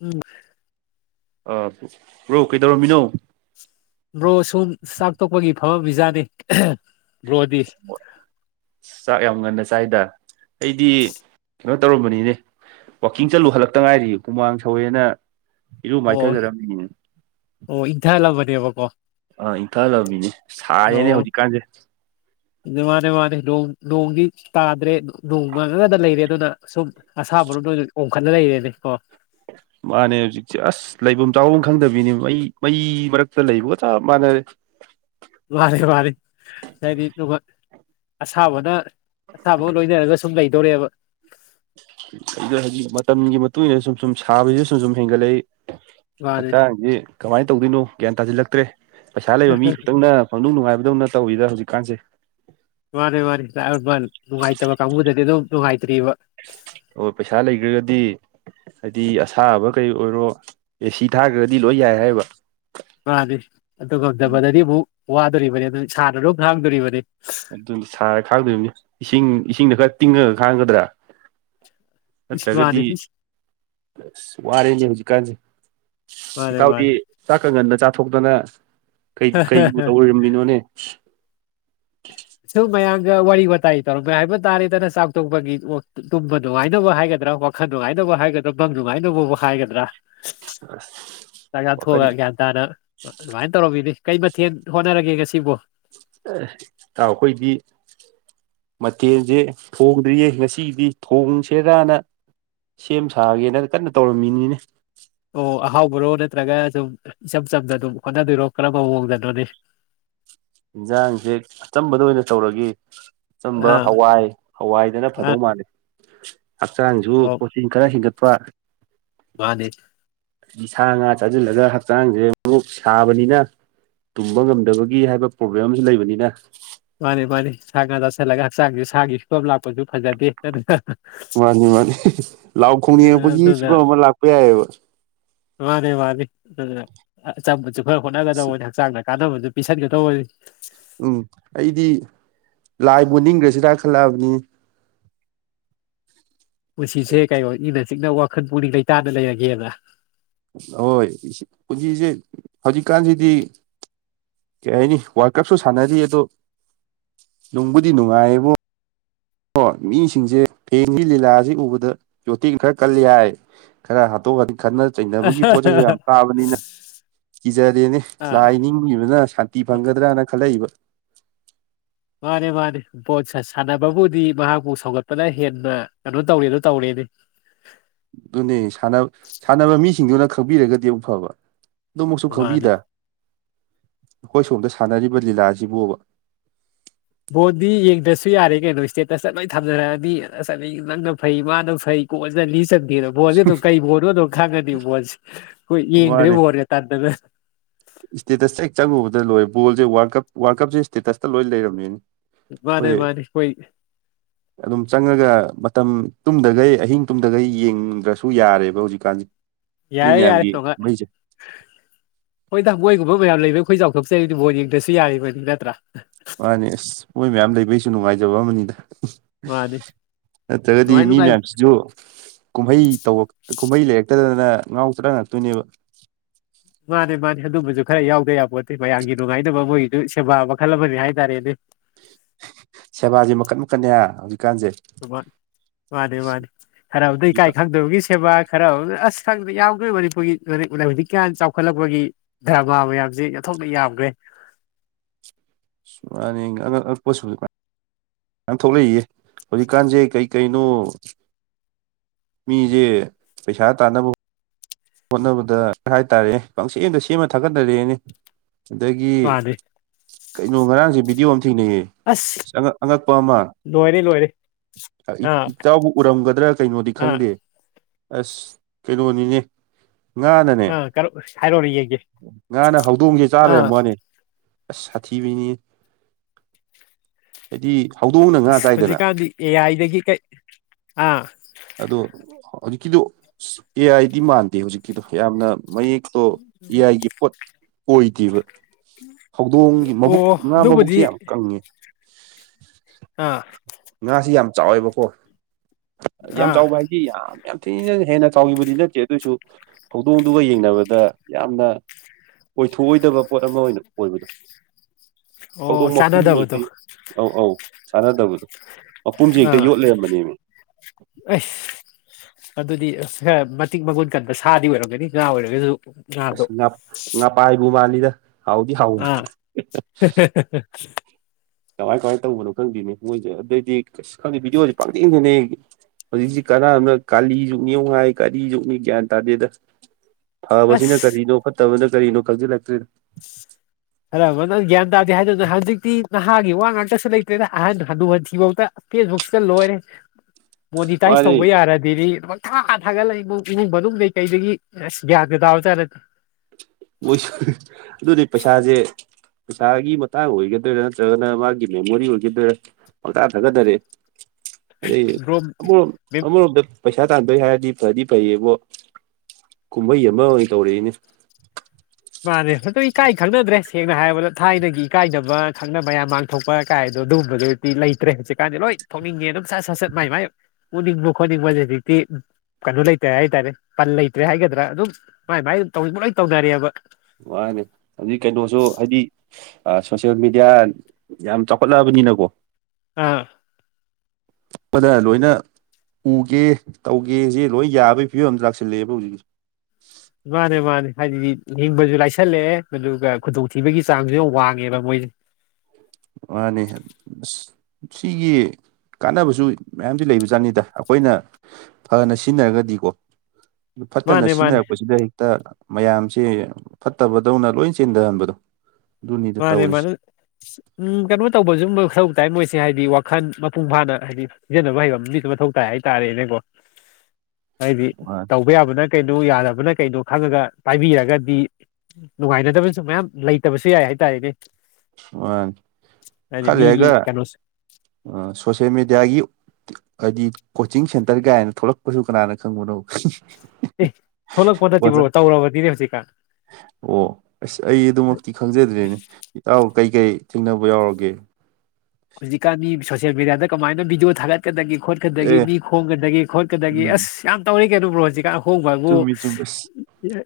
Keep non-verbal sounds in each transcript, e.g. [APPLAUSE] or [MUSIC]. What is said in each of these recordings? ꯎꯝ ꯑ ꯕ꯭ꯔꯣ ꯀꯩꯗꯧꯔꯝꯃꯤꯅꯣ ꯭ꯔꯣ ꯁꯨꯝ ꯆꯥꯛ ꯇꯣꯛꯄꯒꯤ ꯐꯐꯝ ꯖꯥꯠꯅꯤ ꯭ꯕꯔꯣꯗꯤ ꯉꯁꯥꯏꯗ ꯑꯩꯗꯤ ꯀꯩꯅꯣ ꯇꯧꯔꯝꯕꯅꯤꯅꯦ ꯋꯥꯋꯀꯤꯡ ꯆꯠꯂꯨ ꯍꯜꯂꯛꯇ ꯉꯥꯏꯔꯤ ꯍꯨꯃꯥꯡ ꯁꯧꯋꯦꯅ ꯏꯔꯨ ꯑꯣ ꯃꯥꯏꯊꯖꯔꯝꯃꯤꯅꯦ ꯑꯣ ꯏꯊ ꯂꯧꯕꯅꯦꯕ ꯀꯣ ꯑꯥ ꯏꯟꯊꯠꯜꯂꯃꯤꯅꯦ ꯁꯥꯏꯌꯦꯦꯅꯦ ꯑꯣ ꯍꯧꯖꯤꯛꯀꯥꯟꯁꯦ ꯃꯥꯅꯦ ꯃꯥꯅꯦ ꯅꯣꯡꯒꯤ ꯇꯥꯗ꯭ꯔꯦ ꯅꯣꯡꯃꯥꯡꯉꯒꯗ ꯂꯩꯔꯦ ꯑꯗꯨꯅ ꯁꯨꯝ ꯥꯕ꯭ꯔꯣ ꯑꯣꯡꯈꯠꯅ ꯂꯩꯔꯦꯅꯦ ꯀꯣ ꯎ [UNINTELLIGIBLE] [INAUDIBLE] ꯃꯥꯅꯦ ꯍꯧꯖꯤꯛꯇꯁꯤ ꯑꯁ ꯂꯩꯐꯝ ꯆꯥꯐꯝ ꯈꯪꯗꯕꯤꯅꯤ ꯃꯩ ꯃꯩ ꯃꯔꯛꯇ ꯂꯩꯕꯒ ꯆꯞ ꯃꯥꯟꯅ [UNINTELLIGIBLE] [INAUDIBLE] ꯋꯥꯅꯤ ꯋꯥꯅꯤ ꯍꯥꯏꯗꯤ ꯑꯁꯥꯕꯅ ꯑꯁꯥꯐ ꯂꯣꯏꯅꯔꯒ ꯁꯨꯝ ꯂꯩꯗꯧꯔꯦꯕ ꯍꯥꯏꯗꯤ ꯃꯇꯝꯒꯤ ꯃꯇꯨꯡ ꯏ ꯃꯇꯨꯡꯏꯟꯅ ꯁꯨꯝ ꯁꯨꯝ ꯁꯥꯕꯁꯤ ꯁꯨꯝ ꯁꯨꯝ ꯍꯦꯟꯒꯠꯂꯛꯏ ꯃꯥꯅꯦ ꯍꯛꯆꯥꯡꯁꯤ ꯀꯃꯥꯏꯅ ꯇꯧꯗꯣꯏꯅꯣ ꯒ꯭ꯌꯥꯟ ꯇꯥꯁꯤꯜꯂꯛꯇ꯭ꯔꯦ ꯄꯩꯁꯥ ꯂꯩꯕ ꯃꯤ ꯈꯛꯇꯪꯅ ꯐꯪꯗꯧ ꯅꯨꯡꯉꯥꯏꯕꯗꯧꯅ ꯇꯧꯋꯤꯗ ꯍꯧꯖꯤꯛꯀꯥꯟꯁꯦ ꯋꯥꯦ ꯋꯥꯅꯤꯕꯟ ꯅꯨꯡꯉꯥꯏꯇꯕ ꯀꯥꯡꯕꯨꯗꯗꯤ ꯑꯗꯨꯝ ꯅꯨꯡꯉꯥꯏꯇ꯭ꯔꯤꯕ ꯑꯣꯣꯏ ꯄꯩꯁꯥ ꯂꯩꯈ꯭ꯔꯒꯗꯤ ꯍꯥꯏꯗꯤ ꯑꯁꯥꯕ ꯀꯩ ꯑꯣꯏꯔꯣ ꯑꯦꯁꯤ ꯊꯥꯈ꯭ꯔꯗꯤ ꯂꯣꯏ ꯌꯥꯏ ꯍꯥꯏꯕ ꯃꯥꯅꯦ ꯑꯗꯨꯒ ꯉꯪꯗꯕꯗꯗꯤ ꯑꯃꯨꯛ ꯋꯥꯗꯣꯔꯤꯕꯅꯤ ꯑꯗꯨ ꯏꯁꯥꯟꯅ ꯑꯗꯨꯨ ꯍꯥꯡꯗꯣꯔꯤꯕꯅꯤ ꯑꯗꯨꯅ ꯇꯤꯉ ꯈꯒꯗ꯭ꯔꯥ ꯏꯁ ꯏꯁꯋꯥꯔꯤ ꯑꯁ ꯋꯥꯔꯦꯅꯦ ꯍꯧꯖꯤꯛꯀꯥꯟꯁꯦ ꯃꯥꯅꯦ ꯏꯀꯥꯎꯗꯤ ꯃꯥꯅꯦ ꯆꯥꯛꯀ ꯉꯟꯅ ꯆꯥꯛ ꯊꯣꯛꯣꯛꯇꯅ ꯀ ꯀꯨ ꯇ ꯑꯣꯏꯔꯝꯃꯤꯅꯣꯅꯦ ꯁꯨꯝ ꯃꯌꯥꯝꯒ ꯋꯥꯔꯤ ꯋꯥꯇꯥꯏ ꯇꯧꯔꯝꯃꯦ ꯍꯥꯏꯕ ꯇꯥꯔꯦꯗꯅ ꯆꯥꯎꯊꯣꯛꯄꯒꯤ ꯇꯨꯝꯕ ꯅꯨꯡꯉꯥꯏꯅꯕ ꯍꯥꯏꯒꯗ꯭ꯔꯥ ꯋꯥꯈꯜ ꯅꯨꯡꯉꯥꯏꯅꯕꯕꯨ ꯍꯥꯏꯒꯗ꯭ꯔꯥ ꯕꯪ ꯅꯨꯡꯉꯥꯏꯅꯅꯕꯕꯨ ꯍꯥꯏꯒꯗ꯭ꯔꯥ ꯑꯁ ꯆꯥꯀ ꯋꯥꯈꯜ ꯊꯣꯛꯣꯛꯑꯒ ꯒ꯭ꯌꯥꯟ ꯇꯥꯅ ꯑꯗꯨꯃꯥꯏꯅ ꯇꯧꯔꯝꯃꯤꯅꯤ ꯀꯩ ꯃꯊꯦꯜ ꯍꯣꯠꯅꯔꯒꯦ ꯉꯁꯤꯕꯣ ꯇ ꯑꯩꯈꯣꯏꯗꯤ ꯃꯊꯦꯜꯁꯦ ꯊꯣꯡꯗ꯭ꯔꯤꯌꯦ ꯉꯁꯤꯒꯤꯗꯤ ꯊꯣꯡꯁꯦꯔꯥꯅ ꯁꯦꯝ ꯁꯥꯔꯒꯦꯅꯪ ꯀꯟꯅ ꯇꯧꯔꯝꯃꯤꯅꯤꯅꯦ ꯑꯣ ꯑꯍꯥꯎꯕꯔꯣ ꯅꯠꯇ꯭ꯔꯒ ꯁꯨꯝ ꯏꯆꯝ ꯆꯝꯅ ꯑꯗꯨꯝ ꯍꯣꯠꯅꯗꯣꯏꯔꯣ ꯀꯔꯝꯕ ꯃꯑꯣꯡꯗꯅꯣꯅꯦ ꯏꯟꯁꯥꯡꯁꯦ ꯑꯆꯝꯕꯗ ꯑꯣꯏꯅ ꯇꯧꯔꯒ ꯑꯆꯝꯕ ꯑꯥ ꯍꯋꯥꯏ ꯍꯋꯥꯏꯗꯅ ꯑꯥ ꯐꯗꯧ ꯃꯥꯥꯟꯜꯂꯤꯩ ꯍꯛꯆꯥꯡꯁꯨ ꯄꯣꯠꯆꯤꯟ ꯈꯔ ꯍꯦꯟꯒꯠ ꯋꯥ [UNINTELLIGIBLE] [INAUDIBLE] ꯃꯥꯅꯦ ꯁꯥ ꯉꯥ ꯆꯥꯁꯤꯜꯂꯒ ꯍꯛꯆꯥꯡꯁꯦ ꯑꯃꯨꯛ ꯁꯥꯕꯅꯤꯅ ꯇꯨꯝꯕ ꯉꯝꯗꯕꯒꯤ ꯍꯥꯏꯕ ꯄ꯭ꯔꯣꯕ꯭ꯂꯦꯝ ꯑꯃꯁꯨ ꯂꯩꯕꯅꯤꯅ ꯃꯥꯅꯤ ꯃꯥꯅꯦ ꯁꯥ ꯉꯥ ꯆꯥꯁꯤꯜꯂꯒ ꯍꯛꯆꯥꯡꯁꯦ ꯁꯥꯒꯤ ꯐꯤꯕꯝ ꯂꯥꯛꯄꯁꯨ ꯐꯖꯗꯦ ꯑꯗꯨꯒ ꯃꯥꯅꯤ ꯃꯥꯅꯤ ꯂꯥꯎ ꯈꯣꯡ ꯌꯦꯡꯉꯛꯄꯒꯤ ꯐꯤꯕꯝ ꯑꯃ ꯂꯥꯛꯄ ꯌꯥꯏꯑꯕ ꯑꯗꯦ ꯃꯥꯗꯦ ꯑꯗꯨ ꯑꯆꯝꯕꯁꯨ ꯈꯔ ꯍꯣꯠꯅꯒꯗꯧꯕꯅꯤ ꯍꯛꯆꯥꯡꯗ ꯀꯥꯟꯅꯕꯗꯨ ꯄꯤꯁꯟꯒꯗꯧꯕꯅꯤ ꯎꯝ ꯑꯩꯗꯤ ꯂꯥꯏꯕꯨ ꯅꯤꯡꯈ꯭ꯔꯁꯤꯅ ꯈꯜꯂꯛꯑꯕꯅꯤ ꯄꯨꯟꯁꯤꯁꯦ ꯀꯩꯅꯣ ꯏꯪꯅ ꯆꯤꯛꯅ ꯋꯥꯈꯜ ꯄꯨꯛꯅꯤꯡ ꯂꯩꯇꯥꯅ ꯂꯩꯔꯒꯦꯅ ꯍꯣꯏ ꯄꯨꯟꯁꯤꯁꯦ ꯍꯧꯖꯤꯛꯀꯥꯟꯁꯤꯗꯤ ꯀꯩ ꯍꯥꯏꯅꯤ ꯋꯥꯔꯜ ꯀꯞꯁꯨ ꯁꯥꯟꯅꯔꯤ ꯑꯗꯣ ꯅꯨꯡꯕꯨꯗꯤ ꯅꯨꯡꯉꯥꯏꯌꯦꯕ ꯑꯣ ꯃꯤꯁꯤꯡꯁꯦ ꯊꯦꯡꯁꯤ ꯂꯤꯂꯥꯁꯤ ꯎꯕꯗ ꯌꯣꯇꯤꯟ ꯈꯔ ꯀꯜꯂꯤ ꯌꯥꯏ ꯈꯔ ꯍꯥꯠꯇꯣꯛ ꯈꯠꯅ ꯆꯩꯅꯕꯒꯤ ꯄꯣꯠ ꯆꯩꯁꯨ ꯌꯥꯝ ꯇꯥꯕꯅꯤꯅ ꯀꯤꯖꯔꯦꯅꯦ ꯑꯥ ꯂꯥꯏ ꯅꯤꯡꯉꯤꯕꯅ ꯁꯥꯟꯇꯤ ꯐꯪꯒꯗ꯭ꯔꯅ ꯈꯜꯂꯛꯏꯕ ꯃꯥꯅꯦ ꯃꯥꯅꯦ ꯕꯣꯠ ꯁꯥꯟꯅꯕꯕꯨꯗꯤ ꯃꯍꯥꯛꯄꯨ ꯁꯧꯒꯠꯄꯅ ꯍꯦꯟꯅ ꯀꯩꯅꯣ ꯇꯧꯔꯦꯗ ꯇꯧꯔꯦꯅꯦ ꯑꯗꯨꯅꯦ ꯁꯥꯟꯅꯕ ꯃꯤꯁꯤꯡꯗꯨꯅ ꯈꯪꯕꯤꯔꯒꯗꯤ ꯑꯃꯝꯛ ꯐꯕ ꯑꯗꯨꯃꯛꯁꯨ ꯃꯥꯅꯦ ꯈꯪꯕꯤꯗ ꯑꯩꯈꯣꯏ ꯁꯣꯝꯗ ꯁꯥꯟꯅꯔꯤꯕ ꯂꯤꯂꯥ ꯑꯁꯤꯕꯨꯕ ꯕꯣꯣꯟꯗꯤ ꯌꯦꯡꯗ꯭ꯔꯁꯨ ꯌꯥꯔꯦ ꯀꯩꯅꯣ ꯏꯁꯇꯦꯠꯇ ꯆꯠꯂꯣꯏ ꯊꯝꯅꯔꯛꯑꯗꯤ ꯆꯠꯅ ꯅꯪꯅ ꯐꯩ ꯃꯥꯅ ꯐꯩ ꯖꯅ ꯂꯤ ꯀꯗ ꯕꯣꯟꯁꯦ ꯑꯗꯨꯝ ꯀꯩ ꯕꯣꯜꯅꯣ ꯑꯗꯨꯝ ꯈꯪꯉꯅꯤꯕ ꯕꯣꯁꯦ ꯍꯈꯣꯏ ꯌꯦꯡꯗ꯭ꯔꯦ ꯃꯕꯣꯜꯁꯦ ꯇꯟꯗꯅ ꯏꯁꯗꯤꯦ ꯇꯁ ꯆꯒꯨ ꯕꯣꯜꯁꯦ ꯋꯥꯔꯜ ꯀꯞ ꯋꯥꯔꯜ ꯀꯞꯁꯦ ꯏꯁꯇꯦꯇꯁꯇ ꯂꯣꯏ ꯂꯩꯔꯝꯃꯦꯅꯤ ꯃꯥꯅꯦ ꯑꯩꯈꯣꯏ ꯃꯥꯅꯦ ꯍꯣꯏ ꯑꯗꯨꯝ ꯆꯪꯉꯒ ꯃꯇꯝ ꯇꯨꯝꯗꯈꯩ ꯑꯍꯤꯡ ꯇꯨꯝꯗꯒꯩ ꯌꯦꯡꯗ꯭ꯔꯁꯨ ꯌꯥꯔꯦꯕ ꯍꯧꯖꯤꯛꯀꯥꯟꯁꯦ ꯃꯤ ꯌꯥꯔꯦ ꯌꯥꯔꯦ ꯃꯌꯥꯝꯒꯤ ꯇꯉ ꯀꯨꯝꯍꯩꯁꯦ ꯍꯣꯏ ꯊꯒꯣꯏꯒꯨꯝꯕ ꯃꯌꯥꯝ ꯂꯩꯕ ꯑꯩꯈꯣꯏ ꯆꯥꯎꯊꯣꯛꯆꯔꯤꯗꯨꯕ ꯌꯦꯡꯗꯁꯨ ꯌꯥꯔꯤꯕꯅꯤ ꯅꯠꯇ꯭ꯔꯥ ꯃꯥꯅꯦ ꯑꯁ ꯃꯣꯏ ꯃꯌꯥꯝ ꯂꯩꯕꯩꯁꯨ ꯅꯨꯡꯉꯥꯏꯖꯕ ꯑꯃꯅꯤꯗ ꯋꯥꯗꯤ ꯅꯠꯇ꯭ꯔꯒꯗꯤ ꯃꯤ ꯃꯌꯥꯝꯁꯤꯁꯨ ꯀꯨꯝꯍꯩ ꯇ ꯀꯨꯝꯍꯩ ꯂꯩꯔ ꯍꯇꯗꯅ ꯉꯥꯎꯇꯔ ꯉꯥꯛꯇꯣꯏꯅꯦꯕ ꯃꯥꯅꯦ ꯃꯥꯅꯦ ꯑꯗꯨꯝꯕꯁꯨ ꯈꯔ ꯌꯥꯎꯗ ꯌꯥꯄꯣꯠꯇꯦ ꯃꯌꯥꯝꯒꯤ ꯅꯨꯡꯉꯥꯏꯅꯕ ꯃꯣꯏ ꯑꯗꯨ ꯁꯦꯕꯥꯕ ꯈꯜꯂꯕꯅꯦ ꯍꯥꯏꯇꯥꯔꯦ ꯑꯗꯨ ꯁꯦꯕꯥꯁꯤꯦ ꯃꯈꯟ ꯃꯈꯟꯅꯦ ꯍꯧꯖꯤꯛ ꯃꯥꯅꯤ ꯃꯥꯅꯤ ꯈꯔꯥꯎꯗ ꯏꯀꯥꯏ ꯈꯪꯗꯕꯒꯤ ꯁꯦꯕꯥ ꯈꯔ ꯑꯁ ꯈꯪꯗꯦ ꯌꯥꯝꯗꯣꯏ ꯃꯅꯤꯄꯨꯔꯒꯤ ꯍꯧꯖꯤꯛ ꯀꯌꯥꯟ ꯆꯥꯎꯈꯠꯂꯛꯄꯒꯤ ꯗꯔꯃꯥ ꯃꯌꯥꯝꯁꯦ ꯊꯣꯛꯅ ꯌꯥꯝꯈ꯭ꯔꯦ ꯑꯅꯤ ꯑ ꯄꯁꯤ ꯌꯥꯝ ꯊꯣꯛꯂꯛꯏꯌꯦ ꯍꯧꯖꯤꯛꯀꯥꯟꯁꯦ ꯀꯩ ꯀꯩꯅꯣ ꯃꯤꯖꯦ ꯄꯩꯁꯥ ꯇꯥꯟꯅꯕ ꯍꯣꯠꯅꯕꯗ ꯀ ꯍꯥꯏꯇꯥꯔꯦ ꯀꯥꯡꯪꯁ ꯑꯃꯗ ꯁꯦꯝꯃ ꯊꯥꯒꯠꯅꯔꯤꯛꯅꯤ ꯑꯗꯒꯤ ꯃꯥꯅꯦ ꯀꯩꯅꯣ ꯉꯔꯥꯡꯁꯦ ꯚꯤꯗꯤꯑꯣ ꯑꯝ ꯊꯅꯦꯩꯌꯦ ꯑꯁ ꯑ ꯑꯉꯛꯄ ꯑꯃ ꯂꯣꯏꯔꯦ ꯂꯣꯏꯔꯦ ꯑꯥ ꯏꯇꯥꯎꯕꯨ ꯎꯔꯝꯒꯗ꯭ꯔꯥ ꯀꯩꯅꯣꯗꯤ ꯑꯥ ꯈꯪꯗꯦ ꯑꯁ ꯀꯩꯅꯣꯅꯤꯅꯦ ꯉꯥꯅꯅꯦ ꯑꯥ ꯀꯔꯣ ꯍꯥꯏꯔꯛꯑꯣꯅꯦ ꯌꯦꯡꯒꯦ ꯉꯥꯅ ꯍꯧꯗꯣꯡꯁꯦ ꯆꯥꯔꯔ ꯑꯥ ꯃꯥꯣꯅꯦ ꯑꯁ ꯁꯥꯊꯤꯕꯅꯤ ꯍꯥꯏꯗꯤ ꯍꯧꯗꯣꯡꯅ ꯉꯥ ꯑꯁ ꯆꯥꯏꯗꯅ ꯍꯧꯖꯤꯛꯀꯥꯟꯗꯤ ꯑꯦ ꯑꯥꯏꯗꯒꯤ ꯀꯩ ꯑꯥ ꯑꯗꯣ ꯍꯧꯖꯤꯛꯀꯤꯗꯣ ꯑꯦ ꯑꯥꯏꯗꯤ ꯃꯥꯟꯗꯦ ꯍꯧꯖꯤꯛꯀꯤꯗꯣ ꯌꯥꯝꯅ ꯃꯌꯦꯛꯇꯣ ꯑꯦ ꯑꯥꯏꯒꯤ ꯄꯣꯠ ꯑꯣꯏꯗꯦꯕ ꯍꯧꯗꯣꯡꯒꯤ ꯑꯣ ꯃꯕꯨꯛ ꯉꯥ ꯑꯗꯨꯕꯨꯗꯤ ꯃꯕꯨꯛꯁꯦ ꯌꯥꯝ ꯀꯪꯉꯦ ꯑ ꯉꯥꯥꯁ ꯌꯥꯝ ꯆꯥꯎꯋꯦꯕꯀꯣ ꯌꯥꯝ ꯑꯥ ꯆꯥꯎꯕ ꯍꯥꯏꯗꯤꯦ ꯌꯥꯝ ꯌꯥꯝ ꯊꯤꯅ ꯍꯦꯟꯅ ꯆꯥꯎꯈꯤꯕꯗꯤ ꯅꯠꯇꯦ ꯑꯗꯨꯑꯣꯏꯁꯨ ꯍꯧꯗꯣꯡꯗꯨꯒ ꯌꯦꯡꯅꯕꯗ ꯌꯥꯝꯅ ꯑꯣꯏꯊꯣꯛꯑꯣꯏꯗꯕ ꯄꯣꯠ ꯑꯃ ꯑꯣꯏꯅ ꯑꯣꯏꯕꯗꯣ ꯑꯣ ꯊꯧꯗꯣꯡ ꯃꯄꯨꯝꯩ ꯆꯥꯟꯅꯗꯕꯗꯣ ꯑꯧ ꯑꯧ ꯆꯥꯟꯅꯗꯕꯗꯣ ꯃꯄꯨꯝꯁꯦ ꯍꯦꯛꯇ ꯑꯥ ꯌꯣꯠ ꯂꯩꯔꯝꯕꯅꯦꯃꯤ ꯑꯦ ꯑꯗꯨꯗꯤ ꯃꯇꯤꯛ ꯃꯒꯨꯟ ꯀꯟꯕ ꯁꯥꯗꯤ ꯑꯣꯏꯔꯝꯒꯅꯤ ꯉꯥ ꯑꯣꯏꯔꯒꯁꯨ ꯉꯥꯗꯣ ꯉ ꯄꯥꯏꯕꯕꯨ ꯃꯥꯂꯤꯗ ꯑꯥ ꯀꯃꯥꯏ ꯀꯃꯥꯏ ꯇꯧꯕꯅꯣ ꯈꯪꯗꯣꯏꯅꯦ ꯃꯣꯏꯁꯦ ꯑꯗꯩꯗꯤ ꯀ ꯈꯪꯗꯦ ꯚꯗꯤꯑꯣꯁꯦ ꯄꯥꯡꯇꯦꯡꯗꯦꯅꯦ ꯍꯧꯖꯤꯛꯁꯤ ꯀꯅꯥꯝꯅ ꯀꯥꯂꯤꯁꯨꯨꯛꯅꯤꯅꯨꯡꯉꯥꯏ ꯀꯥꯂꯤꯁꯨꯨꯛꯅꯤ ꯒ꯭ꯌꯥꯟ ꯇꯥꯗꯦꯗ ꯐꯥꯕꯁꯤꯅ ꯑꯁ ꯀꯔꯤꯅꯣ ꯐꯠꯇꯕꯅ ꯀꯔꯤꯅꯣ ꯈꯪꯁꯤꯜꯂꯛꯇ꯭ꯔꯤꯅ ꯑꯔ ꯅꯪ ꯒ꯭ꯌꯥꯟ ꯇꯥꯗꯦ ꯍꯥꯏꯗꯅ ꯍꯧꯖꯤꯛꯇꯤ ꯅꯍꯥꯒꯤ ꯋꯥ ꯉꯥꯛꯇꯁꯨ ꯂꯩꯇ꯭ꯔꯦꯅ ꯑꯍꯟ ꯍꯟꯨ ꯍꯟꯊꯤꯐꯥꯎꯗ ꯐꯦꯁꯕꯨꯛꯁ ꯂꯣꯏꯔꯦ [INAUDIBLE] ꯃꯣꯅꯤꯇꯥꯏꯁ ꯃꯥꯅꯤ ꯇꯧꯕ ꯌꯥꯔꯗꯤ ꯑꯗꯨꯃꯛ ꯊꯥ ꯊꯥꯒꯠꯂꯛꯏ ꯏꯃꯨꯡ ꯏꯃꯨꯡ ꯃꯅꯨꯡ ꯀꯩꯗꯒꯤ ꯑꯁ ꯒ꯭ꯌꯥꯟꯇꯨ ꯇꯥꯔ ꯆꯥꯠꯔ ꯃꯣꯏꯁꯨ ꯑꯗꯨꯗꯤ ꯄꯩꯁꯥꯁꯦ ꯄꯩꯁꯥꯒꯤ ꯃꯇꯥꯡ ꯑꯣꯏꯒꯗꯣꯏꯔꯥ ꯅꯠꯇ꯭ꯔꯒꯅ ꯃꯥꯒꯤ ꯃꯦꯃꯣꯔꯤ ꯑꯣꯏꯒꯗꯣꯏꯔꯥ ꯄꯇꯥ ꯊꯥꯒꯠꯗꯔꯦ ꯑꯗ ꯕ꯭ꯔꯣ ꯑꯃ ꯄꯩꯁꯥ ꯏꯁꯩꯥ ꯇꯥꯟꯥꯟꯕꯩ ꯍꯥꯏꯔꯗꯤ ꯐꯗꯤ ꯐꯩꯌꯦꯕꯣ ꯀꯨꯝꯍꯩ ꯑꯃ ꯑꯣꯏꯅ ꯇꯧꯔꯛꯏꯅꯦ ꯃꯥꯅꯦ ꯑꯗꯨ ꯏꯀꯥꯏ ꯈꯪꯅꯗ꯭ꯔꯦ ꯁꯦꯡꯅ ꯍꯥꯏꯔꯕꯗ ꯊꯥꯏꯅꯗꯒꯤ ꯏꯀꯥꯏꯗꯕ ꯈꯪꯅꯕ ꯃꯌꯥꯝ ꯃꯥꯡꯊꯣꯛꯄ ꯀꯀꯥꯏꯗ ꯑꯗꯨꯒꯕꯗꯨꯗꯤ ꯂꯩꯇ꯭ꯔꯦ ꯍꯧꯖꯤꯛꯀꯥꯟꯗꯤ ꯂꯣꯏ ꯊ ꯊꯣꯛꯅꯤꯡꯉꯦ ꯑꯗꯨꯝ ꯁꯠ ꯁꯠ ꯁꯠ ꯃꯥꯏ ꯃꯥꯏ ꯎꯅꯤꯡꯕ ꯈꯣꯠꯅꯤꯡꯕꯁꯦ ꯍꯧꯖꯤꯛꯇꯤ ꯀꯩꯅꯣ ꯂꯩꯇꯔꯦ ꯍꯥꯏꯇꯥꯔꯦ ꯄꯟ ꯂꯩꯇ꯭ꯔꯦ ꯍꯥꯏꯒꯗ꯭ꯔꯥ ꯑꯗꯨꯝ ꯃꯥꯏ ꯃꯥꯏꯝ ꯇꯧ ꯂꯣꯏ ꯇꯧꯅꯔꯦꯑꯕ ꯃꯥꯅꯤ ꯑꯗꯨꯗꯤ ꯀꯩꯅꯣꯁꯨ ꯍꯥꯏꯗꯤ ꯁꯣꯁꯤꯌꯦꯜ ꯃꯦꯗꯤꯌꯥ ꯌꯥꯝ ꯆꯥꯎꯈꯠꯂꯕꯅꯤ ꯃꯤꯅꯀꯣ ꯑꯥ ꯄꯗ ꯂꯣꯏꯅ ꯎꯒꯦ ꯇꯧꯒꯦ ꯁꯤ ꯂꯣꯏ ꯌꯥꯕꯒꯤ ꯐꯤꯕꯝ ꯑꯃ ꯂꯥꯛꯁꯜꯂꯛꯑꯦꯕ ꯍꯧꯖꯤꯛꯀꯤ ꯃꯥꯅꯦ ꯃꯥꯅꯦ ꯍꯥꯏꯗꯤꯗꯤ ꯍꯤꯡꯕꯁꯨ ꯂꯥꯏꯁꯜꯂꯛꯑꯦ ꯑꯗꯨꯒ ꯈꯨꯗꯣꯡꯊꯤꯕꯒꯤ ꯆꯥꯡꯁꯨ ꯌꯥꯝ ꯋꯥꯡꯉꯦꯕ ꯃꯣꯏꯁꯦ ꯃꯥꯅꯦ ꯁꯤꯒꯤ ꯀꯥꯟꯅꯕꯁꯨ ꯃꯌꯥꯝꯁꯨ ꯂꯩꯕꯖꯥꯠꯅꯤꯗ ꯑꯩꯈꯣꯏꯅ ꯐꯅ ꯁꯤꯖꯤꯟꯅꯔꯒꯗꯤꯀꯣ ꯑꯗꯨ ꯐꯠꯇꯅ ꯃꯥꯅꯦ ꯃꯥꯅꯦ ꯁꯤꯖꯤꯟꯅꯔꯛꯄꯁꯤꯗ ꯍꯦꯛꯇ ꯃꯌꯥꯝꯁꯦ ꯐꯠꯇꯕꯗꯧꯅ ꯂꯣꯏ ꯆꯦꯟꯊꯍꯟꯕꯗꯣ ꯑꯗꯨꯅꯤꯗ ꯃꯥꯅꯦ ꯇꯧꯔꯤꯁꯦ ꯃꯥꯅꯤ ꯎꯝ ꯀꯩꯅꯣ ꯇꯧꯕꯁꯨꯨꯝꯕ ꯃꯊꯧ ꯇꯥꯏ ꯃꯣꯏꯁꯦ ꯍꯥꯏꯗꯤ ꯋꯥꯈꯜ ꯃꯄꯨꯡ ꯐꯥꯅ ꯍꯥꯏꯗꯤ ꯁꯤꯖꯟꯅꯕ ꯍꯩꯕ ꯃꯤꯁꯨ ꯃꯊꯧ ꯇꯥꯏ ꯏ ꯇꯔꯦꯅꯦꯀꯣ ꯎ ꯍꯥꯏꯗꯤ ꯇꯧꯕ ꯌꯥꯕꯅ ꯀꯩꯅꯣ ꯌꯥꯗꯕ ꯑꯗꯨꯅ ꯀꯩꯅꯣ ꯈꯪꯉꯒ ꯄꯥꯏꯕꯤꯔꯒꯗꯤ ꯅꯨꯡꯉꯥꯏꯅꯗꯕꯁꯨ ꯃꯌꯥꯝ ꯂꯩꯇꯕꯁꯨ ꯌꯥꯏ ꯍꯥꯏꯇꯥꯔꯦꯅꯦ ꯑ ꯍꯥꯏꯗꯤ ꯃꯤꯒꯤ ꯈꯔꯦꯒ ꯀꯩꯅꯣꯁꯦ ꯑ ꯁꯣꯁꯦꯜ ꯃꯦꯗꯤꯌꯥꯒꯤ ꯍꯥꯏꯗꯤ ꯀꯣꯆꯤꯡ ꯁꯦꯟꯇꯔ ꯀꯥꯏꯅ ꯊꯣꯛꯂꯛꯄꯁꯨ ꯀꯅꯥꯅ ꯈꯪꯕꯅꯣ ꯑꯦ ꯊꯣꯛꯂꯛꯄ ꯅꯠꯇꯦꯕ꯭ꯔꯣ ꯑꯣꯖꯥ ꯇꯧꯔꯕꯗꯤꯅꯦ ꯍꯧꯖꯤꯛꯀꯥꯟ ꯑꯣ ꯑꯁ ꯑꯩ ꯑꯗꯨꯃꯛꯇꯤ ꯈꯪꯖꯗ꯭ꯔꯤꯦꯅꯦ ꯑꯧ ꯀꯩꯀꯩ ꯊꯦꯡꯅꯕ ꯌꯥꯎꯔꯒꯦ ꯍꯧꯖꯤꯛꯀꯥꯟ ꯃꯤ ꯁꯣꯁꯦꯜ ꯃꯦꯗꯤꯌꯥꯗ ꯀꯃꯥꯏꯅ ꯚꯗꯤꯑꯣ ꯊꯥꯒꯠꯀꯗꯒꯦ ꯈꯣꯠꯀꯗꯒꯦ ꯑꯦ ꯃꯤ ꯈꯣꯝꯒꯗꯒꯦ ꯈꯣꯠꯀꯗꯒ ꯎꯝ ꯑꯁ ꯌꯥꯝ ꯇꯧꯔꯤ ꯀꯩꯅꯣꯕ꯭ꯔꯣ ꯍꯧꯖꯤꯛꯀꯥꯟ ꯑꯍꯣꯡꯕꯕꯨ ꯆꯨꯝꯃꯤ ꯆꯨꯝꯃꯤ ꯑꯁ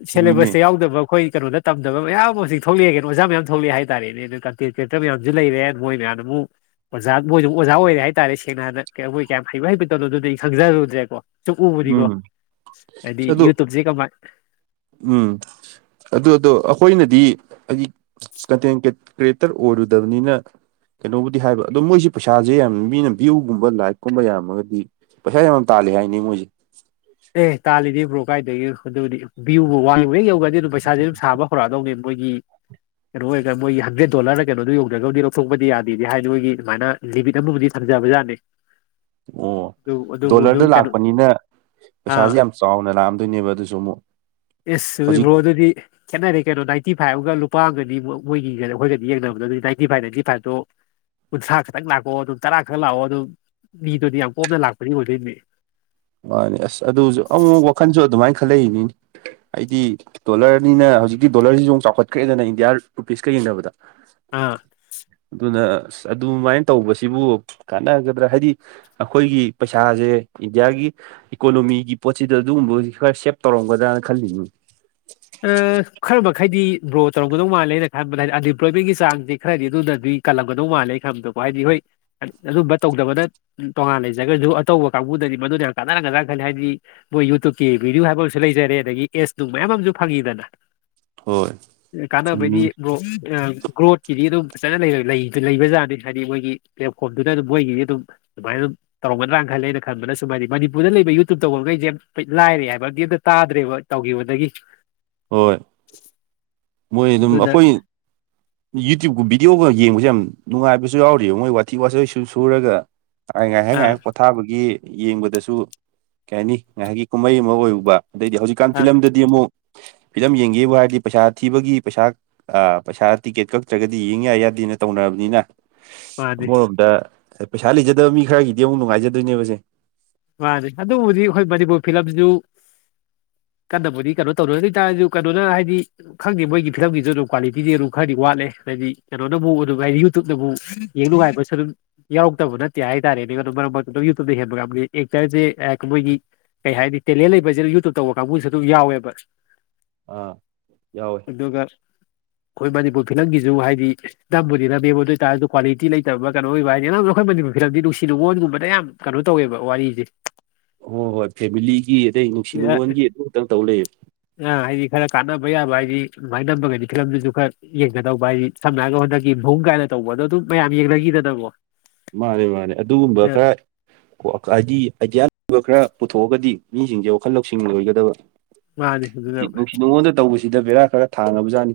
ꯆꯨꯝꯃꯤꯅꯦ ꯁꯦꯂꯦꯕꯁꯇ ꯌꯥꯎꯗꯕ ꯑꯩꯈꯣꯏ ꯀꯩꯅꯣꯗ ꯇꯝꯗꯕ ꯃꯌꯥꯝ ꯍꯧꯖꯤ ꯊꯣꯛꯂꯛꯑꯦꯅ ꯑꯣꯥꯌꯥꯝ ꯊꯣꯛꯂꯛꯑꯦ ꯍꯥꯏꯇꯥꯔꯦꯅꯦ ꯑꯗꯨ ꯀ꯭ꯦꯛꯇꯔ ꯃꯌꯥꯝꯁꯨ ꯂꯩꯔꯦ ꯃꯣꯏ ꯃꯌꯥꯝ ꯑꯗꯨꯕꯨ ꯑꯣꯖꯥ ꯃꯣꯏꯁꯨ ꯑꯣꯖꯥ ꯑꯣꯏꯔꯦ ꯍꯥꯏꯇꯥꯔꯦ ꯁꯦꯡꯅꯥꯟ ꯃꯣꯏ ꯀꯌꯥꯝ ꯍꯩꯕ ꯍꯩꯕ ꯇꯧꯅꯣ ꯑꯗꯨꯗꯤ ꯑꯩ ꯈꯪꯖꯔꯨꯗ꯭ꯔꯦꯀꯣ ꯆꯨꯝꯎꯕꯅꯤꯀꯣ ꯎꯝ ꯍꯥꯏꯗꯤ ꯑꯁ ꯑꯗꯨ ꯌꯨꯇꯨꯞꯁꯦ ꯀꯃꯥꯏ ꯎꯝ ꯑꯗꯨ ꯑꯗꯨ ꯑꯩꯈꯣꯏꯅꯗꯤ ꯑꯩꯒꯤ ꯀꯟꯇꯦꯟ ꯀ꯭ꯔꯤꯌꯦꯇꯔ ꯑꯣꯏꯔꯨꯗꯕꯅꯤꯅ ꯀꯩꯅꯣꯕꯨꯗꯤ ꯍꯥꯏꯕ ꯑꯗꯣ ꯃꯣꯏꯁꯦ ꯄꯩꯁꯥꯁꯦ ꯌꯥꯝ ꯃꯤꯅ ꯚ꯭ꯌꯨꯒꯨꯝꯕ ꯂꯥꯏꯛꯀꯨꯝꯕ ꯌꯥꯝꯃꯒꯗꯤ ꯄꯩꯁ ꯌꯥꯝ ꯇꯥꯜꯂꯤ ꯍꯥꯏꯅꯤ ꯃꯣꯏꯖꯤꯛ ꯑꯦ ꯇꯥꯂꯤꯗꯤꯕ꯭ꯔꯣ ꯀꯥꯏꯗꯒꯤꯗꯤ ꯚꯌꯨꯕꯨ ꯋꯥꯡꯕ ꯍꯦꯛ ꯌꯧꯧꯕꯗꯤ ꯑꯗꯨꯝ ꯄꯩꯁꯥꯁꯦ ꯑꯗꯨꯝ ꯁꯥꯕ ꯍꯧꯔꯛꯑꯗꯧꯅꯦ ꯃꯣꯏꯒꯤ ꯀꯩꯅꯣ ꯑꯣꯏꯔꯒ ꯃꯣꯏꯒꯤ ꯍꯟꯗ꯭ꯔꯦ ꯗꯣꯂꯔ ꯀꯩꯅꯣ ꯌꯧꯖ꯭ꯔꯒꯗꯤ ꯂꯧꯊꯣꯛꯄꯗꯤ ꯌꯥꯗꯦꯗꯤ ꯍꯥꯏꯗꯤ ꯃꯣꯏꯒꯤ ꯁꯃꯥꯏꯅ ꯂꯤꯃꯤꯠ ꯑꯃꯕꯨꯗꯤ ꯊꯝ ꯃꯖꯕꯖꯥꯅꯤ ꯑꯣ ꯗꯣꯂꯔꯗ ꯂꯥꯛꯄꯅꯤꯅ ꯑꯥ ꯄꯩꯁꯥꯁꯦ ꯌꯥꯝ ꯆꯥꯎꯅ ꯂꯥꯛꯑꯝꯗꯣꯏꯅꯦꯕ ꯑꯗꯨꯁꯨ ꯑꯃꯨꯛ ꯑꯦ ꯑꯗꯨ ꯍꯧꯖꯤꯛ ꯕ꯭ꯔꯣ ꯑꯗꯨꯗꯤ ꯈꯦꯠꯅꯔꯦ ꯀꯩꯅꯣ ꯅꯥꯏꯟꯇꯤ ꯐꯥꯏꯚ ꯑꯗꯨꯒ ꯂꯨꯄꯥꯒꯅꯤ ꯃꯣꯏꯒꯤ ꯑꯩꯈꯣꯏꯒꯗꯤ ꯌꯦꯡꯅꯕꯗ ꯑꯗꯨꯗꯤ ꯅꯥꯏꯟꯇꯤ ꯐꯥꯏꯚ ꯅꯥꯏꯟꯇꯤ ꯐꯥꯏꯚꯇꯣ ꯀꯨꯟꯊ꯭ꯔꯥ ꯈꯛꯇꯪ ꯂꯥꯛꯀꯑꯣ ꯑꯗꯨꯝ ꯇꯔꯥ ꯈꯛ ꯂꯥꯛꯑꯣ ꯑꯗꯨꯝ ꯃꯤꯗꯨꯗꯤ ꯌꯥꯝ ꯀꯣꯝꯅ ꯂꯥꯛꯄꯗꯤ ꯑꯣꯏꯗꯣꯏꯅꯦ ꯃꯥꯅꯦ ꯑꯁ ꯑꯗꯨꯁꯨ ꯑꯃꯨꯛ ꯋꯥꯈꯜꯁꯨ ꯑꯗꯨꯃꯥꯏꯅ ꯈꯜꯂꯛꯏꯅꯤꯅꯦ ꯑꯩꯗꯤ ꯗꯣꯂꯔꯅꯤꯅ ꯍꯧꯖꯤꯛꯀꯤ ꯗꯣꯂꯔꯁꯤꯁꯨ ꯑꯃ ꯆꯥꯎꯈꯠꯈ꯭ꯔꯦꯗꯅ ꯏꯟꯗꯤꯌꯥ ꯔꯨꯄꯤꯁꯀ ꯌꯦꯡꯅꯕꯗ ꯑꯥ ꯑꯗꯨꯅ ꯑ ꯑꯗꯨꯃꯥꯏꯅ ꯇꯧꯕꯁꯤꯕꯨ ꯀꯥꯟꯅꯒꯗ꯭ꯔꯥ ꯍꯥꯏꯗꯤ ꯑꯩꯈꯣꯏꯒꯤ ꯄꯩꯁꯥꯁꯦ ꯏꯟꯗꯤꯌꯥꯒꯤ ꯏꯀꯣꯅꯣꯃꯤꯒꯤ ꯄꯣꯠꯁꯤꯗ ꯑꯗꯨꯒꯨꯝꯕ ꯈꯔ ꯁꯦꯞ ꯇꯧꯔꯝꯒꯗ꯭ꯔꯅ ꯈꯜꯂꯤꯅꯤ ꯑ ꯈꯜꯕ ꯍꯥꯏꯩꯗꯤ ꯒ꯭ꯔꯣ ꯇꯧꯝꯒꯗꯧ ꯃꯥꯜꯂꯦꯅ ꯈꯟꯕꯗ ꯍꯥꯏꯗꯤ ꯑꯟꯏꯝꯄ꯭ꯂꯣꯏꯃꯦꯟꯒꯤ ꯆꯥꯡꯁꯦ ꯈꯔꯗꯤ ꯑꯗꯨꯅꯗꯤ ꯀꯜꯂꯝꯒꯧ ꯃꯥꯜꯂꯦ ꯈꯟꯕꯗꯣ ꯍꯥꯏꯗꯤ ꯍꯣꯏ ꯑꯗꯨꯝꯕ ꯇꯧꯗꯕꯅ ꯇꯣꯉꯥꯟ ꯂꯩꯖꯈꯒ꯭ꯔꯁꯨ ꯑꯇꯧꯕ ꯀꯥꯡꯕꯨꯗꯗꯤ ꯃꯗꯨꯅ ꯀꯥꯟꯅꯔ ꯀ ꯈ ꯍꯥꯏꯗꯤ ꯃꯣꯏ ꯌꯨꯇꯨꯕꯀꯤ ꯚꯗꯤꯑꯣ ꯍꯥꯏꯕ ꯑꯃꯁꯨ ꯂꯩꯖꯔꯦ ꯑꯗꯒꯤ ꯑꯦꯁ ꯅꯨꯡ ꯃꯌꯥꯝ ꯑꯃꯁꯨ ꯐꯪꯉꯤꯗꯅ ꯍꯣꯏ ꯀꯥꯟꯅꯕꯩꯗꯤ ꯆꯨꯝꯃꯤꯅꯤ ꯒ꯭ꯔꯣꯠꯀꯤꯗꯤ ꯑꯗꯨꯝ ꯐꯖꯅ ꯂꯩ ꯂꯩꯕ ꯖꯥꯠꯅꯤ ꯍꯥꯏꯗꯤ ꯃꯣꯏꯒꯤ ꯄ꯭ꯂꯦꯠꯐꯣꯝꯗꯨꯅ ꯑꯗꯨꯝ ꯃꯣꯏꯒꯤꯗꯤ ꯑꯗꯨꯝ ꯑꯗꯨꯃꯥꯏꯅ ꯑꯗꯨꯝ ꯇꯧꯔꯒꯗ꯭ꯔꯥ ꯈ ꯂꯩ ꯑꯅ ꯈꯟꯕꯅ ꯁꯨꯃꯥꯏꯗꯤ ꯃꯅꯤꯄꯨꯔꯗ ꯂꯩꯕ ꯌꯨꯇꯨꯕ ꯇꯧꯧꯕꯔꯒꯩꯁꯦ ꯂꯥꯏꯔꯦ ꯍꯥꯏꯕꯗꯤ ꯑꯝꯇ ꯇꯥꯗ꯭ꯔꯦꯕ ꯇꯧꯈꯤꯕꯗꯒꯤ ꯍꯣꯏ ꯃꯣꯏ ꯑꯗꯨꯝ ꯑꯗꯨꯅ ꯑꯩꯈꯣꯏ ꯌꯨꯇꯨꯕꯀ ꯚꯤꯗꯤꯑꯣꯒ ꯌꯦꯡꯕꯁꯦ ꯌꯥꯝ ꯅꯨꯡꯉꯥꯏꯕꯁꯨ ꯌꯥꯎꯔꯤꯕꯑ ꯃꯣꯏ ꯋꯥꯊꯤ ꯋꯥꯇꯣꯏꯁꯨ ꯁꯨꯔꯒ ꯉꯥꯏꯍꯥꯛ ꯑꯥ ꯉꯥꯏꯍꯥꯛ ꯄꯣꯊꯥꯕꯒꯤ ꯌꯦꯡꯕꯗꯁꯨ ꯀꯩ ꯍꯥꯏꯅꯤ ꯉꯥꯏꯍꯥꯛꯀꯤ ꯀꯨꯝꯍꯩ ꯑꯃ ꯑꯣꯏꯔꯨꯕ ꯑꯗꯩꯗꯤ ꯍꯧꯖꯤꯛꯀꯥꯟ ꯑꯥ ꯐꯤꯂꯝꯗꯗꯤ ꯑꯃꯨꯛ ꯐꯤꯂꯝ ꯌꯦꯡꯒꯦꯕꯨ ꯍꯥꯏꯔꯗꯤ ꯄꯩꯁꯥ ꯊꯤꯕꯒꯤ ꯄꯩꯁꯥ ꯄꯩꯁꯥ ꯇꯤꯀꯦꯠ ꯀꯛꯇ꯭ꯔꯒꯗꯤ ꯌꯦꯡ ꯌꯥ ꯌꯥꯗꯦꯅ ꯇꯧꯅꯔꯕꯅꯤꯅ ꯃꯥꯅꯤ ꯑꯃꯔꯣꯝꯗ ꯄꯩꯁꯥ ꯂꯩꯖꯗꯕ ꯃꯤ ꯈꯔꯒꯤꯗꯤ ꯑꯃꯨꯛ ꯅꯨꯡꯉꯥꯏꯖꯗꯣꯏꯅꯦꯕꯁꯦ ꯃꯥꯅꯦ ꯑꯗꯨꯕꯨꯗꯤ ꯑꯩꯈꯣꯏ ꯃꯅꯤꯄꯨꯔ ꯐꯤꯂꯝꯁꯨ ꯎ ꯀꯟꯅꯕꯨꯗꯤ ꯀꯩꯅꯣ ꯇꯧꯔꯣꯏ ꯑꯗꯨ ꯑꯣꯏꯇꯥꯔꯁꯨ ꯀꯩꯅꯣꯅ ꯍꯥꯏꯗꯤ ꯈꯪꯗꯦ ꯃꯣꯏꯒꯤ ꯐꯤꯂꯝꯒꯤꯁꯨ ꯑꯗꯨꯝ ꯀ꯭ꯋꯥꯂꯤꯇꯤꯗꯤ ꯑꯗꯨꯝ ꯈꯔꯗꯤ ꯋꯥꯠꯂꯦ ꯍꯥꯏꯗꯤ ꯀꯩꯅꯣꯅꯕꯨꯛ ꯑꯗꯨꯝ ꯍꯥꯏꯗꯤ ꯌꯨꯇꯨꯕꯅꯕꯨꯨꯛ ꯌꯦꯡ ꯅꯨꯡꯉꯥꯏꯕꯁꯨ ꯑꯗꯨꯝ ꯌꯥꯎꯔꯛꯇꯕ ꯅꯠꯇꯦ ꯍꯥꯏꯇꯥꯔꯦꯅꯦ ꯀ ꯌꯦꯦꯟꯕ ꯑꯦꯛꯇꯔꯁꯦ ꯃꯣꯏꯒꯤ ꯀꯩ ꯍꯥꯏꯅꯤ ꯇꯦꯂꯦꯟ ꯂꯩꯕꯁꯅ ꯌꯨꯇꯨꯕ ꯇꯧꯕ ꯀꯥꯡꯕꯨꯁꯨ ꯑꯗꯨꯝ ꯌꯥꯎꯋꯦꯕ ꯑꯥ ꯌꯥꯎꯋꯦ ꯑꯗꯨꯒ ꯑꯩꯈꯣꯏ ꯃꯅꯤꯄꯨꯔ ꯐꯤꯂꯝꯒꯤꯁꯨ ꯍꯥꯏꯗꯤ ꯅꯝꯕꯨꯗꯤ ꯅꯕꯤꯦꯝꯕ ꯑꯗꯨ ꯑꯣꯏꯇꯥꯔꯁꯨ ꯀ꯭ꯋꯥꯂꯤꯇꯤ ꯂꯩꯇꯕ ꯀꯩꯅꯣ ꯑꯣꯏꯕ ꯍꯥꯏꯅꯤ ꯅꯅ ꯑꯩꯈꯣꯏ ꯃꯅꯤꯄꯨꯔ ꯐꯤꯂꯝꯗꯤꯅꯨꯡꯁꯤ ꯅꯨꯡꯉꯣꯟꯒꯨꯝꯕꯗ ꯌꯥꯝ ꯀꯩꯅꯣ ꯇꯧꯋꯦꯕ ꯋꯥꯔꯤꯁꯦ ꯍꯣꯏ ꯍꯣꯏ ꯐꯦꯃꯤꯂꯤꯒꯤ ꯑꯗꯩ ꯅꯨꯡꯁꯤ ꯅꯨꯡꯉꯣꯟꯒꯤ ꯑꯗꯨ ꯈꯛꯇꯪ ꯇꯧ ꯂꯩꯌꯦ ꯑ ꯍꯥꯏꯗꯤ ꯈꯔ ꯀꯥꯟꯅꯕ ꯌꯥꯕ ꯍꯥꯏꯗꯤ ꯑꯗꯨꯃꯥꯏꯅ ꯅꯝꯃꯒꯗꯤ ꯐꯤꯂꯝꯗꯨꯁꯨ ꯈꯔ ꯌꯦꯡꯒꯗꯧꯕ ꯍꯥꯏꯗꯤ ꯁꯝꯅ ꯍꯥꯏꯔꯒ ꯍꯣꯠꯅꯈꯤ ꯃꯨꯡ ꯀꯥꯏꯅ ꯇꯧꯕ ꯑꯗꯣ ꯑꯗꯨꯝ ꯃꯌꯥꯝ ꯌꯦꯡꯅꯈꯤꯗꯗꯕꯣ ꯃꯥꯅꯦ ꯃꯥꯅꯦ ꯑꯗꯨꯒꯨꯝꯕ ꯈꯔ ꯍꯥꯏꯗꯤ ꯑꯥꯏꯗꯤꯌꯥ ꯂꯩꯕ ꯈꯔ ꯄꯨꯊꯣꯛꯑꯒꯗꯤ ꯃꯤꯁꯤꯡꯁꯦ ꯋꯥꯈꯜ ꯂꯧꯁꯤꯡ ꯂ ꯑꯣꯏꯒꯗꯕ ꯃꯥꯅꯤ ꯑꯗꯨꯅ ꯁꯤ ꯅꯨꯡꯁꯤꯠ ꯅꯨꯡꯉꯣꯟꯗ ꯇꯧꯕꯁꯤꯗ ꯕꯦꯔꯥ ꯈꯔ ꯊꯥꯅꯕꯖꯥꯠꯅꯤ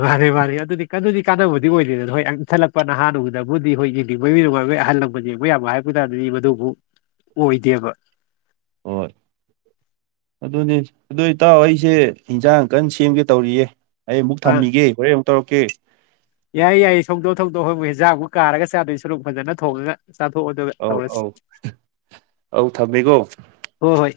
ꯃꯥꯅꯤ ꯃꯥꯅꯤ ꯑꯗꯨꯗꯤ ꯀꯗꯤ ꯀꯥꯟꯅꯕꯗꯤ ꯑꯣꯏꯗꯦꯗꯅ ꯍꯣꯏ ꯏꯊꯜꯂꯛꯄ ꯅꯍꯥꯨꯒꯤꯗꯕꯨꯗꯤ ꯍꯣꯏ ꯌꯦꯡꯅꯤꯡꯕ ꯃꯤ ꯅꯨꯡꯉꯥꯏ ꯑꯩꯣꯏ ꯑꯍꯜ ꯂꯕ ꯌꯦꯡ ꯃꯣꯏ ꯌꯥꯝꯕ ꯍꯥꯏꯕ ꯇꯥꯔꯗꯤ ꯃꯗꯨꯕꯨ ꯑꯣꯏꯗꯦꯕ ꯑꯣ ꯑꯗꯨꯅꯤ ꯑꯗꯨ ꯏꯇꯥꯎ ꯑꯩꯁꯦ ꯏꯟꯖꯥꯡ ꯀꯟꯅ ꯁꯦꯝꯒꯦ ꯇꯧꯔꯤꯌꯦ ꯑꯩ ꯑꯃꯨꯛ ꯑ ꯊꯝꯃꯤꯒꯦ ꯍꯣꯔꯦꯟ ꯑꯃꯨꯛ ꯇꯧꯔꯛꯀꯦ ꯌꯥꯏꯌꯦ ꯌꯥꯏꯌꯦ ꯁꯣꯡꯗꯣꯛ ꯊꯣꯡꯗꯣꯛ ꯍꯪꯉꯨ ꯍꯤꯟꯖꯥꯡꯨꯛ ꯀꯥꯔꯒ ꯆꯥꯗꯣꯏ ꯁꯣꯔꯣꯛ ꯐꯖꯅ ꯊꯣꯡꯉꯒ ꯆꯥꯊꯣꯛꯑꯗ ꯑꯧ ꯇꯧꯔꯁꯤ ꯑꯧ ꯑꯧ ꯊꯝꯃꯦꯀꯣ ꯍꯣꯏ ꯍꯣꯏ